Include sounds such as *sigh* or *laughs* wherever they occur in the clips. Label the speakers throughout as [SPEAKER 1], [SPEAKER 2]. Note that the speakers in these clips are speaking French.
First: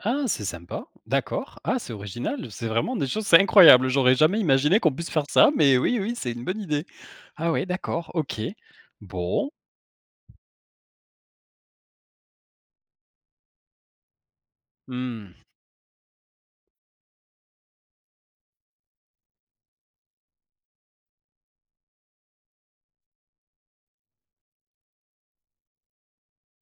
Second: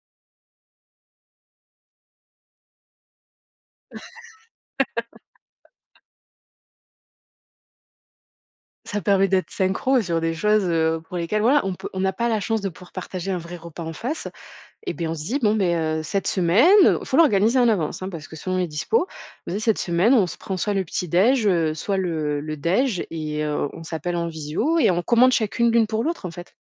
[SPEAKER 1] Ah c'est sympa! D'accord. Ah c'est original, c'est vraiment des choses c'est incroyable, j'aurais jamais imaginé qu'on puisse faire ça, mais oui,
[SPEAKER 2] *laughs*
[SPEAKER 1] oui, c'est une bonne idée! Ah oui d'accord, OK,
[SPEAKER 2] Ça permet
[SPEAKER 1] bon.
[SPEAKER 2] d'être synchro sur des choses, heu, pour lesquelles voilà on peut on a pas la chance de pouvoir partager un vrai repas en face, eh beh, on se
[SPEAKER 1] Mmh.
[SPEAKER 2] dit: «Bon beh, heu, cette semaine», faut l'organiser en avance, hein, parce que selon les dispos: «Vas y cette semaine, on se prend soit le petit déj, heu, soit le le déj et heu, on s'appelle en visio» et on commande chacune l'une pour l'autre en fait.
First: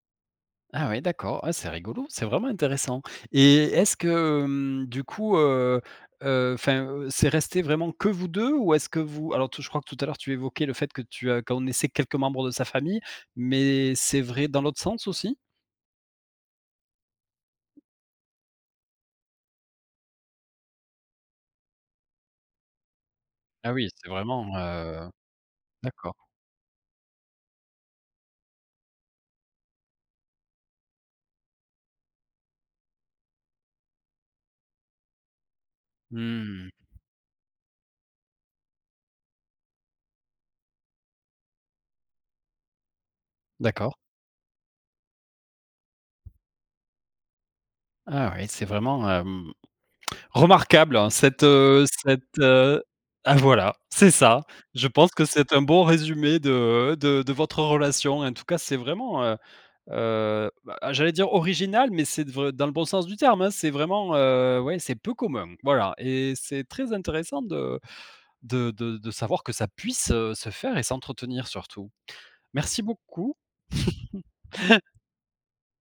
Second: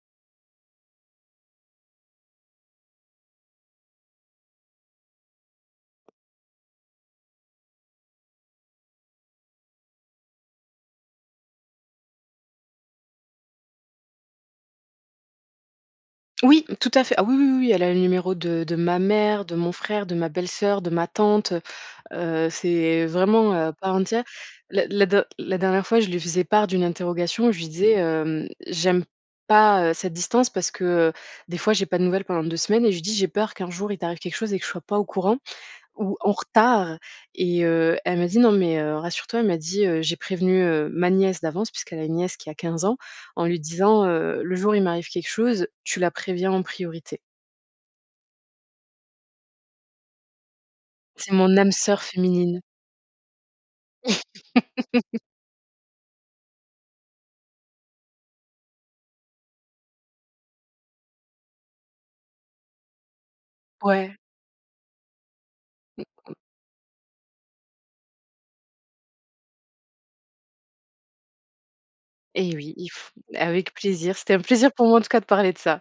[SPEAKER 1] Ah oui d'accord, ah c'est rigolo, c'est vraiment intéressant et est-ce que, hem, du coup, heu heu, enfin, heu, c'est resté vraiment que vous 2? Ou est-ce que vous alors tout je crois que tout à l'heure tu évoquais le fait que tu as connaissais quelques membres de sa famille, mais c'est vrai dans l'autre sens aussi?
[SPEAKER 2] Oui! Tout à fait. Ah oui oui oui oui, elle a le numéro de de ma mère, de mon frère, de ma belle sœur, de ma tante heu. Heu, c'est vraiment, heu,
[SPEAKER 1] Ah
[SPEAKER 2] à
[SPEAKER 1] oui,
[SPEAKER 2] part
[SPEAKER 1] c'est
[SPEAKER 2] entière.
[SPEAKER 1] vraiment,
[SPEAKER 2] La la
[SPEAKER 1] heu,
[SPEAKER 2] der la dernière fois je
[SPEAKER 1] d'accord.
[SPEAKER 2] lui faisais part d'une interrogation où je lui disais, hem: «J'aime pas, heu, cette distance» parce que, heu, des fois j'ai pas de nouvelles pendant 2 semaines et je lui dis: «J'ai peur qu'un jour il t'arrive quelque chose et que je sois pas au courant, ou en
[SPEAKER 1] Mmh.
[SPEAKER 2] retard» et heu, elle me dit: «Non mais, heu, rassure toi» elle m'a dit, heu: «J'ai prévenu, heu, ma nièce d'avance» puisqu'elle a une nièce qui a 15 ans «en lui
[SPEAKER 1] D'accord.
[SPEAKER 2] disant, heu: "Le jour où il m'arrive quelque chose, tu la préviens en priorité"».
[SPEAKER 1] Ah oui, c'est vraiment, hem, remarquable
[SPEAKER 2] C'est
[SPEAKER 1] cette,
[SPEAKER 2] mon âme
[SPEAKER 1] heu,
[SPEAKER 2] sœur
[SPEAKER 1] cette,
[SPEAKER 2] féminine.
[SPEAKER 1] heu ah voilà! C'est ça! Je pense
[SPEAKER 2] *laughs*
[SPEAKER 1] que c'est un bon résumé de de de votre relation! En tout cas c'est vraiment, heu heu bah ah j'allais dire original, mais c'est de vr dans le bon sens du terme, hein! C'est
[SPEAKER 2] Ouais.
[SPEAKER 1] vraiment, heu, ouais c'est peu commun. Voilà et
[SPEAKER 2] *chuckles*
[SPEAKER 1] c'est très intéressant de de de de savoir que ça puisse, heu, se faire et s'entretenir surtout.
[SPEAKER 2] Et oui,
[SPEAKER 1] Merci
[SPEAKER 2] il faut.
[SPEAKER 1] beaucoup.
[SPEAKER 2] Avec plaisir, c'était un plaisir pour moi
[SPEAKER 1] *chuckles*
[SPEAKER 2] en tout cas de parler de ça!